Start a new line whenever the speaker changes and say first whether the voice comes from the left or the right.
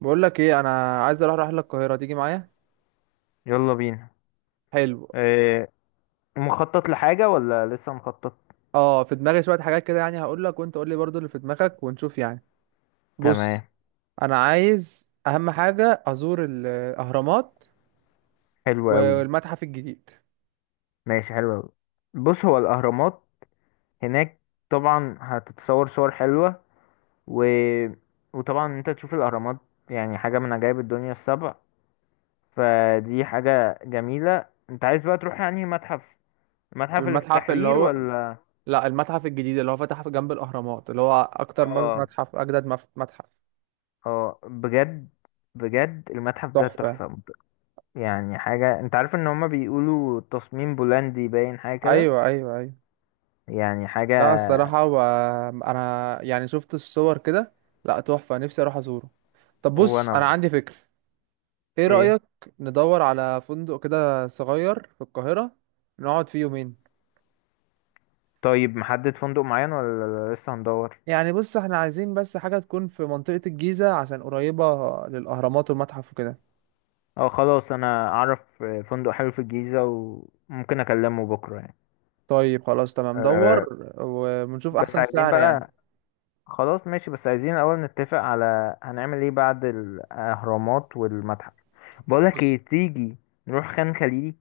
right: بقول لك ايه، انا عايز اروح رحله القاهره، تيجي معايا؟
left: يلا بينا.
right: حلو.
left: إيه؟ مخطط لحاجة ولا لسه مخطط؟
right: اه، في دماغي شويه حاجات كده يعني، هقول لك وانت قول لي برضو اللي في دماغك ونشوف يعني.
left: تمام.
right: بص، انا عايز اهم حاجه ازور الاهرامات
left: حلو قوي.
right: والمتحف الجديد.
left: ماشي، حلو قوي. بص، هو الأهرامات هناك، طبعا هتتصور صور حلوة. و... وطبعا انت تشوف الأهرامات، يعني حاجة من عجائب الدنيا السبع. فدي حاجة جميلة، انت عايز بقى تروح يعني المتحف اللي في
right: المتحف اللي
left: التحرير
right: هو،
left: ولا؟
right: لا المتحف الجديد اللي هو فتح في جنب الاهرامات، اللي هو اكتر
left: اه،
right: متحف اجدد، متحف
left: اه، بجد. بجد المتحف ده
right: تحفه.
left: تحفة. يعني حاجة، انت عارف ان هما بيقولوا تصميم بولندي باين حاجة كده.
right: ايوه، ايوه، ايوه.
left: يعني حاجة.
right: لا الصراحه، انا يعني شفت الصور كده، لا تحفه نفسي اروح ازوره. طب بص،
left: وانا
right: انا
left: برضه.
right: عندي فكره. ايه
left: ايه،
right: رأيك ندور على فندق كده صغير في القاهرة، نقعد فيه يومين؟
left: طيب محدد فندق معين ولا لسه هندور؟
right: يعني بص، احنا عايزين بس حاجة تكون في منطقة الجيزة عشان قريبة للأهرامات والمتحف وكده.
left: اه، خلاص، انا اعرف فندق حلو في الجيزة، وممكن اكلمه بكرة يعني.
right: طيب خلاص تمام، دور
left: أه.
right: ونشوف
left: بس
right: أحسن
left: عايزين
right: سعر يعني.
left: بقى خلاص ماشي، بس عايزين الاول نتفق على، هنعمل ايه بعد الاهرامات والمتحف. بقولك
right: بص،
left: ايه، تيجي نروح خان خليلي؟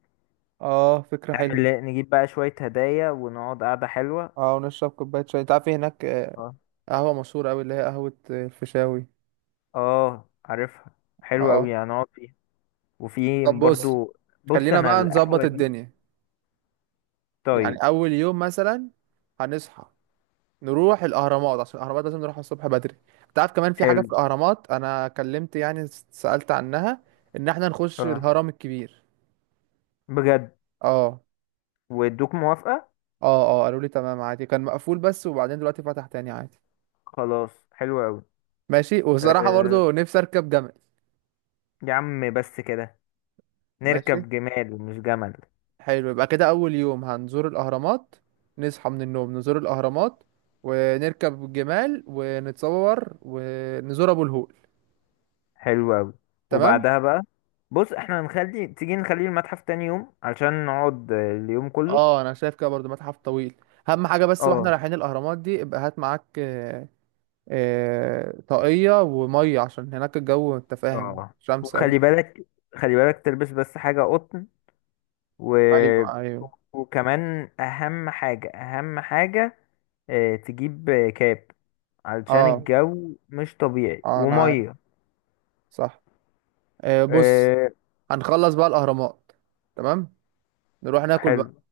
right: اه فكرة حلوة.
left: نجيب بقى شوية هدايا ونقعد قعدة حلوة.
right: اه ونشرب كوباية شاي، انت عارف إيه هناك،
left: اه،
right: قهوة مشهورة أوي اللي هي قهوة الفيشاوي.
left: اه، عارفها. حلوة
right: اه.
left: اوي هنقعد فيها. وفي
right: طب بص،
left: برضو. بص
right: خلينا
left: انا
right: بقى نظبط
left: القهوة دي.
right: الدنيا. يعني
left: طيب.
right: أول يوم مثلا هنصحى، نروح الاهرامات عشان الاهرامات لازم نروحها الصبح بدري. انت عارف كمان في حاجه
left: حلو.
right: في الاهرامات، انا كلمت يعني سالت عنها، ان احنا نخش
left: اه،
right: الهرم الكبير.
left: بجد؟
right: اه
left: وادوك موافقة؟
right: اه، اه قالوا لي تمام عادي، كان مقفول بس وبعدين دلوقتي فتح تاني عادي.
left: خلاص، حلو أوي.
right: ماشي. وصراحه
left: أه.
right: برضو نفسي اركب جمل.
left: يا عم بس كده!
right: ماشي.
left: نركب جمال، مش جمل!
right: حلو، يبقى كده اول يوم هنزور الاهرامات، نصحى من النوم نزور الاهرامات ونركب الجمال ونتصور ونزور ابو الهول.
left: حلو أوي.
right: تمام.
left: وبعدها بقى، بص احنا تيجي نخلي المتحف تاني يوم علشان نقعد اليوم كله.
right: اه انا شايف كده برضو، متحف طويل. اهم حاجه بس واحنا
left: اه،
right: رايحين الاهرامات دي، ابقى هات معاك طاقيه وميه عشان هناك الجو، انت فاهم
left: اه.
right: شمس اوي.
left: وخلي بالك، خلي بالك تلبس بس حاجة قطن. و...
right: ايوه، ايوه.
left: وكمان أهم حاجة، أهم حاجة، تجيب كاب، علشان
right: اه
left: الجو مش طبيعي
right: اه، انا عارف.
left: ومية.
right: صح. بص،
left: إيه.
right: هنخلص بقى الاهرامات، تمام، نروح ناكل بقى.
left: حلو.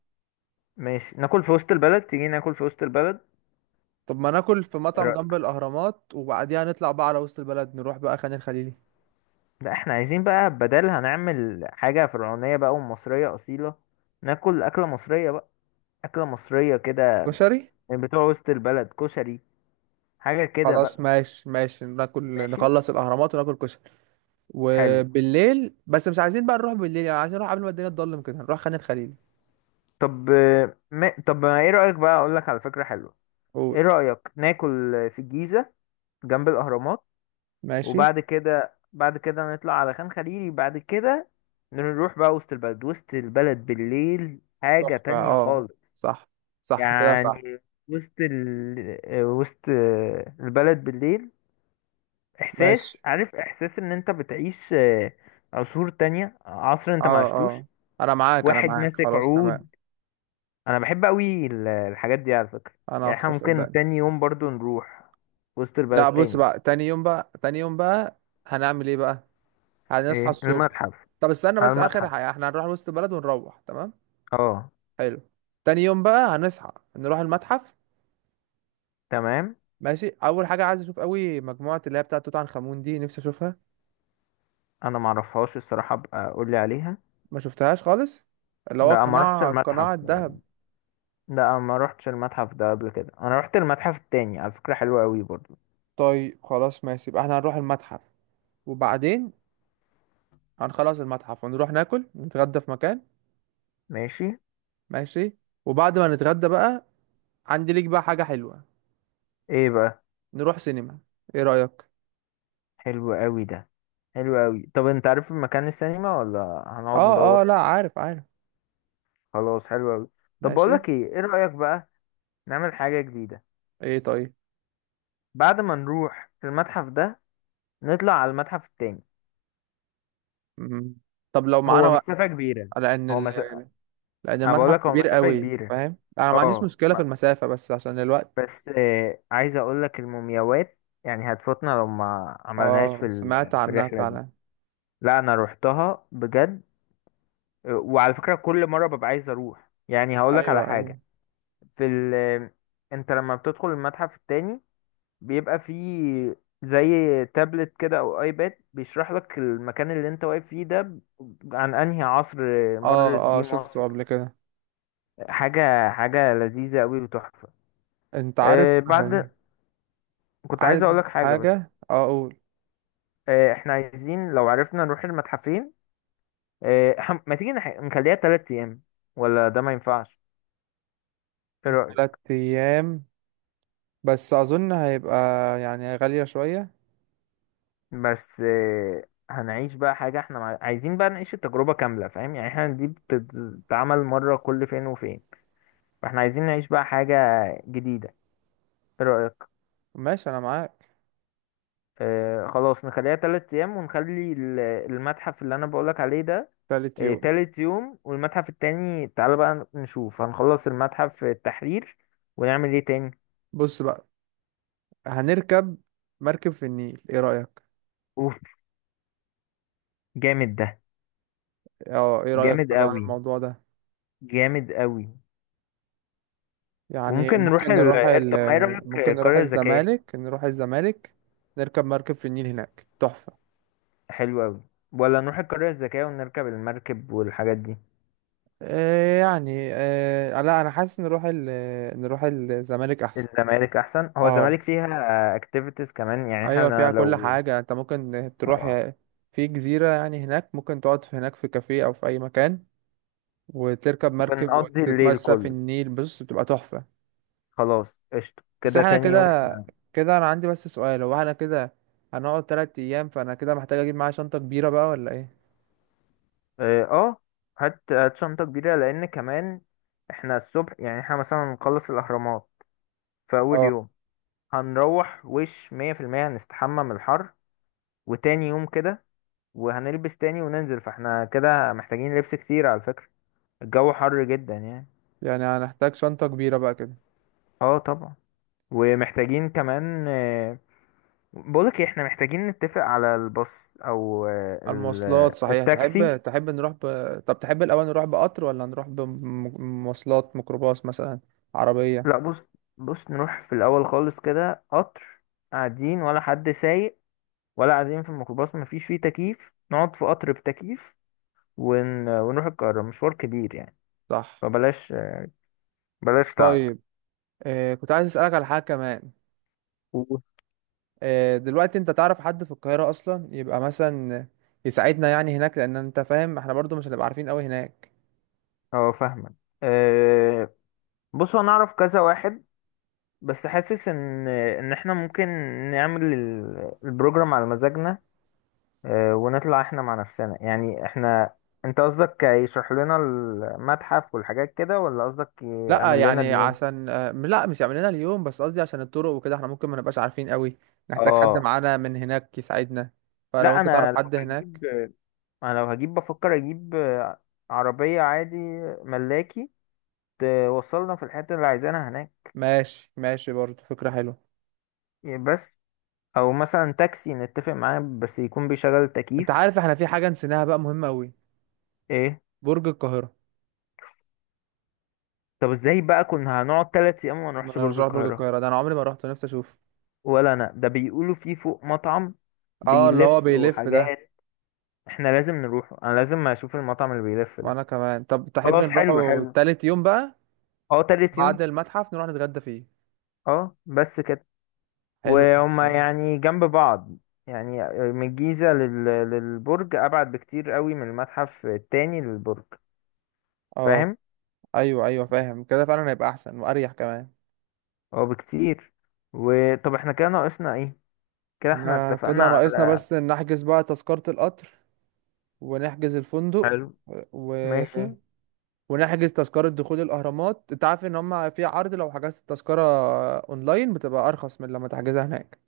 left: ماشي، ناكل في وسط البلد، تيجي ناكل في وسط البلد؟
right: طب ما ناكل في
left: إيه
right: مطعم جنب
left: رأيك؟
right: الاهرامات وبعديها نطلع بقى على وسط البلد، نروح بقى خان الخليلي.
left: لا، احنا عايزين بقى بدل، هنعمل حاجة فرعونية بقى ومصرية أصيلة. ناكل أكلة مصرية بقى، أكلة مصرية كده،
right: كشري.
left: من بتوع وسط البلد، كشري، حاجة كده
right: خلاص
left: بقى.
right: ماشي، ماشي ناكل.
left: ماشي.
right: نخلص الاهرامات وناكل كشري.
left: حلو.
right: وبالليل، بس مش عايزين بقى نروح بالليل يعني، عايزين نروح قبل ما الدنيا تضلم كده، نروح خان الخليلي.
left: طب ما ايه رأيك بقى، أقولك على فكرة حلوة.
right: قول.
left: ايه رأيك، ناكل في الجيزة جنب الأهرامات؟
right: ماشي.
left: وبعد كده نطلع على خان خليلي بعد كده. نروح بقى وسط البلد، وسط البلد بالليل حاجة
right: تحفة.
left: تانية
right: اه،
left: خالص.
right: صح. صح كده، صح.
left: يعني وسط البلد بالليل، إحساس،
right: ماشي.
left: عارف، إحساس إن أنت بتعيش عصور تانية، عصر أنت ما
right: اه
left: عشتوش.
right: اه، انا معاك، انا
left: واحد
right: معاك،
left: ماسك
right: خلاص تمام.
left: عود. أنا بحب أوي الحاجات دي على فكرة.
right: انا
left: يعني إحنا
right: اكتر،
left: ممكن
right: صدقني.
left: تاني يوم برضو نروح وسط البلد
right: لا بص
left: تاني.
right: بقى، تاني يوم بقى، تاني يوم بقى هنعمل ايه بقى؟ هنصحى
left: إيه،
right: الصبح.
left: المتحف؟
right: طب استنى
left: على
right: بس، اخر
left: المتحف.
right: حاجة احنا هنروح وسط البلد ونروح تمام.
left: اه.
right: حلو. تاني يوم بقى هنصحى، نروح المتحف.
left: تمام.
right: ماشي. اول حاجة عايز اشوف قوي مجموعة اللي هي بتاعة توت عنخ امون دي، نفسي اشوفها.
left: انا ما اعرفهاش الصراحه، ابقى قول لي عليها.
right: ما شفتهاش خالص، اللي هو
left: لا، ما رحتش
right: القناع،
left: المتحف.
right: قناع الذهب.
left: لا، ما رحتش المتحف ده قبل كده. انا رحت المتحف التاني، على فكره حلو قوي برضو.
right: طيب خلاص ماشي، يبقى احنا هنروح المتحف وبعدين هنخلص المتحف ونروح ناكل، نتغدى في مكان.
left: ماشي.
right: ماشي. وبعد ما نتغدى بقى، عندي ليك بقى حاجة حلوة،
left: ايه بقى؟
right: نروح سينما. ايه رأيك؟
left: حلو قوي ده. حلو قوي. طب انت عارف مكان السينما ولا
right: اه
left: هنقعد
right: اه
left: ندور؟
right: لا، عارف عارف.
left: خلاص، حلو قوي. طب بقول
right: ماشي.
left: لك ايه، ايه رايك بقى نعمل حاجه جديده،
right: ايه طيب.
left: بعد ما نروح المتحف ده نطلع على المتحف التاني؟
right: مم. طب لو معانا
left: هو
right: وقت.
left: مسافه كبيره.
right: لان
left: هو مسافه
right: ال... لان
left: انا بقول
right: المتحف
left: لك هو
right: كبير
left: مسافه
right: قوي،
left: كبيره.
right: فاهم، انا ما عنديش
left: اه.
right: مشكلة في المسافة بس عشان الوقت.
left: بس عايز اقول لك المومياوات، يعني هتفوتنا لو ما عملناهاش
right: اه سمعت
left: في
right: عنها
left: الرحله دي.
right: فعلا.
left: لا، انا روحتها بجد. وعلى فكره كل مره ببقى عايز اروح، يعني هقول لك
right: ايوه،
left: على
right: ايوه.
left: حاجه. في ال آه، انت لما بتدخل المتحف التاني بيبقى فيه زي تابلت كده او ايباد بيشرح لك المكان اللي انت واقف فيه ده. عن انهي عصر
right: اه
left: مرت
right: اه،
left: بيه
right: شفته
left: مصر.
right: قبل كده.
left: حاجه، حاجه لذيذه قوي وتحفه.
right: انت عارف،
left: آه، بعد كنت
right: عايز
left: عايز اقول لك حاجه بس.
right: حاجة اقول.
left: احنا عايزين لو عرفنا نروح المتحفين. ما تيجي نخليها 3 ايام، ولا ده ما ينفعش؟ ايه رأيك؟
right: تلات ايام، بس اظن هيبقى يعني غالية شوية.
left: بس هنعيش بقى حاجة، احنا عايزين بقى نعيش التجربة كاملة، فاهم؟ يعني احنا دي بتتعمل مرة كل فين وفين. فاحنا عايزين نعيش بقى حاجة جديدة. ايه رأيك؟
right: ماشي، انا معاك.
left: خلاص نخليها 3 ايام، ونخلي المتحف اللي انا بقولك عليه ده.
right: تالت يوم.
left: تالت يوم، والمتحف التاني، تعالى بقى نشوف هنخلص المتحف التحرير ونعمل ايه تاني.
right: بص بقى، هنركب مركب في النيل، ايه رأيك؟
left: اوف! جامد ده.
right: اه ايه رأيك
left: جامد
right: بقى على
left: قوي،
right: الموضوع ده؟
left: جامد قوي.
right: يعني
left: وممكن نروح
right: ممكن
left: طب ما ايه رأيك،
right: ممكن نروح
left: القرية الذكية؟
right: الزمالك، نروح الزمالك، نركب مركب في النيل، هناك تحفة.
left: حلو قوي. ولا نروح القرية الذكية ونركب المركب والحاجات دي؟
right: إيه يعني إيه، لا انا حاسس نروح الزمالك احسن.
left: الزمالك احسن. هو
right: اه.
left: الزمالك فيها اكتيفيتيز كمان. يعني
right: ايوه
left: احنا
right: فيها كل
left: لو.
right: حاجه انت ممكن تروح
left: آه.
right: في جزيره يعني، هناك ممكن تقعد في هناك في كافيه او في اي مكان وتركب مركب
left: ونقضي الليل
right: وتتمشى في
left: كله.
right: النيل، بص بتبقى تحفه.
left: خلاص، قشطة
right: بس
left: كده.
right: احنا
left: تاني يوم
right: كده،
left: احنا.
right: كده انا عندي بس سؤال، هو احنا كده هنقعد تلات ايام، فانا كده محتاج اجيب معايا شنطه كبيره بقى ولا ايه؟
left: اه. هات، هات شنطة كبيرة، لان كمان احنا الصبح، يعني احنا مثلا نخلص الاهرامات في اول
right: اه.
left: يوم. هنروح وش 100% هنستحمى من الحر. وتاني يوم كده وهنلبس تاني وننزل، فاحنا كده محتاجين لبس كتير على فكرة. الجو حر جدا يعني.
right: يعني هنحتاج شنطه كبيره بقى كده.
left: اه، طبعا. ومحتاجين كمان بقولك إيه، احنا محتاجين نتفق على الباص، او
right: المواصلات، صحيح،
left: التاكسي.
right: تحب طب تحب الاول نروح بقطر ولا نروح بمواصلات، ميكروباص مثلا، عربيه.
left: لا، بص، بص، نروح في الاول خالص كده قطر. قاعدين ولا حد سايق؟ ولا قاعدين في الميكروباص مفيش فيه تكييف؟ نقعد في قطر بتكييف. ونروح القاهرة مشوار كبير يعني.
right: صح.
left: فبلاش، بلاش تعب.
right: طيب آه كنت عايز اسالك على حاجه كمان.
left: و-
right: آه دلوقتي انت تعرف حد في القاهره اصلا، يبقى مثلا يساعدنا يعني هناك، لان انت فاهم احنا برضو مش هنبقى عارفين قوي هناك.
left: اه، فاهمك. آه، بص، انا اعرف كذا واحد، بس حاسس ان احنا ممكن نعمل البروجرام على مزاجنا. ونطلع احنا مع نفسنا يعني احنا. انت قصدك يشرح لنا المتحف والحاجات كده، ولا قصدك
right: لا
left: يعمل لنا
right: يعني
left: اليوم؟
right: عشان آه، لا مش يعمل لنا اليوم، بس قصدي عشان الطرق وكده احنا ممكن ما نبقاش عارفين قوي، نحتاج حد
left: اه.
right: معانا من هناك يساعدنا، فلو
left: لا،
right: انت تعرف حد هناك.
left: انا لو هجيب بفكر اجيب عربية عادي. ملاكي. توصلنا في الحتة اللي عايزينها هناك.
right: ماشي ماشي، برضو فكره حلوه.
left: بس. او مثلا تاكسي نتفق معاه بس يكون بيشغل التكييف.
right: انت عارف احنا في حاجه نسيناها بقى مهمه قوي،
left: ايه؟
right: برج القاهره.
left: طب ازاي بقى كنا هنقعد 3 ايام وما
right: ما
left: نروحش
right: انا مش
left: برج
right: رايح برج
left: القاهرة؟
right: القاهره ده، انا عمري ما رحت، نفسي اشوفه.
left: ولا انا، ده بيقولوا فيه فوق مطعم
right: اه اللي هو
left: بيلف
right: بيلف ده.
left: وحاجات. احنا لازم نروحه، انا لازم اشوف المطعم اللي بيلف ده.
right: وانا كمان، طب تحب
left: خلاص، حلو،
right: نروحوا
left: حلو.
right: تالت يوم بقى؟
left: اه، تالت يوم.
right: بعد المتحف نروح نتغدى فيه.
left: اه، بس كده.
right: حلو
left: وهما
right: المحترم.
left: يعني جنب بعض. يعني من الجيزة للبرج، ابعد بكتير قوي من المتحف التاني للبرج.
right: اه.
left: فاهم.
right: ايوه ايوه فاهم، كده فعلا هيبقى احسن واريح كمان.
left: اه، بكتير. وطب احنا كده ناقصنا ايه؟ كده احنا
right: احنا
left: اتفقنا
right: كده ناقصنا
left: على.
right: بس إن نحجز بقى تذكرة القطر ونحجز الفندق
left: حلو.
right: و...
left: ماشي.
right: ونحجز تذكرة دخول الأهرامات. انت عارف ان هم في عرض لو حجزت التذكرة اونلاين، بتبقى ارخص من لما تحجزها هناك.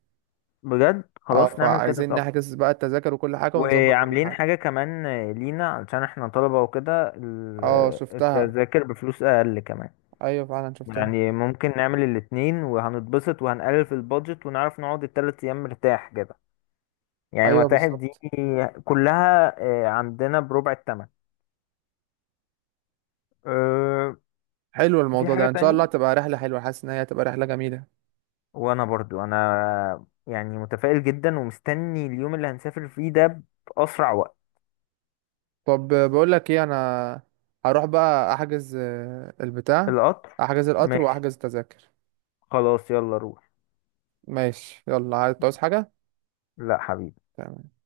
left: بجد،
right: اه،
left: خلاص نعمل كده
right: فعايزين
left: طب.
right: نحجز بقى التذاكر وكل حاجة ونظبط كل
left: وعاملين
right: حاجة.
left: حاجة كمان لينا علشان احنا طلبة وكده،
right: اه شفتها.
left: التذاكر بفلوس أقل كمان.
right: ايوه فعلا شفتها.
left: يعني ممكن نعمل الاتنين، وهنتبسط وهنقلل في البادجت ونعرف نقعد التلات أيام مرتاح كده. يعني
right: ايوه
left: المتاحف دي
right: بالظبط.
left: كلها عندنا بربع التمن. آه،
right: حلو
left: وفي
right: الموضوع
left: حاجة
right: ده، ان شاء الله
left: تاني.
right: تبقى رحله حلوه، حاسس ان هي تبقى رحله جميله.
left: وأنا برضو يعني متفائل جدا ومستني اليوم اللي هنسافر فيه ده بأسرع وقت.
right: طب بقول لك ايه، انا هروح بقى احجز البتاع،
left: القطر.
right: احجز القطر
left: ماشي.
right: واحجز التذاكر.
left: خلاص، يلا روح.
right: ماشي، يلا عايز تعوز حاجه؟
left: لا، حبيبي.
right: تمام.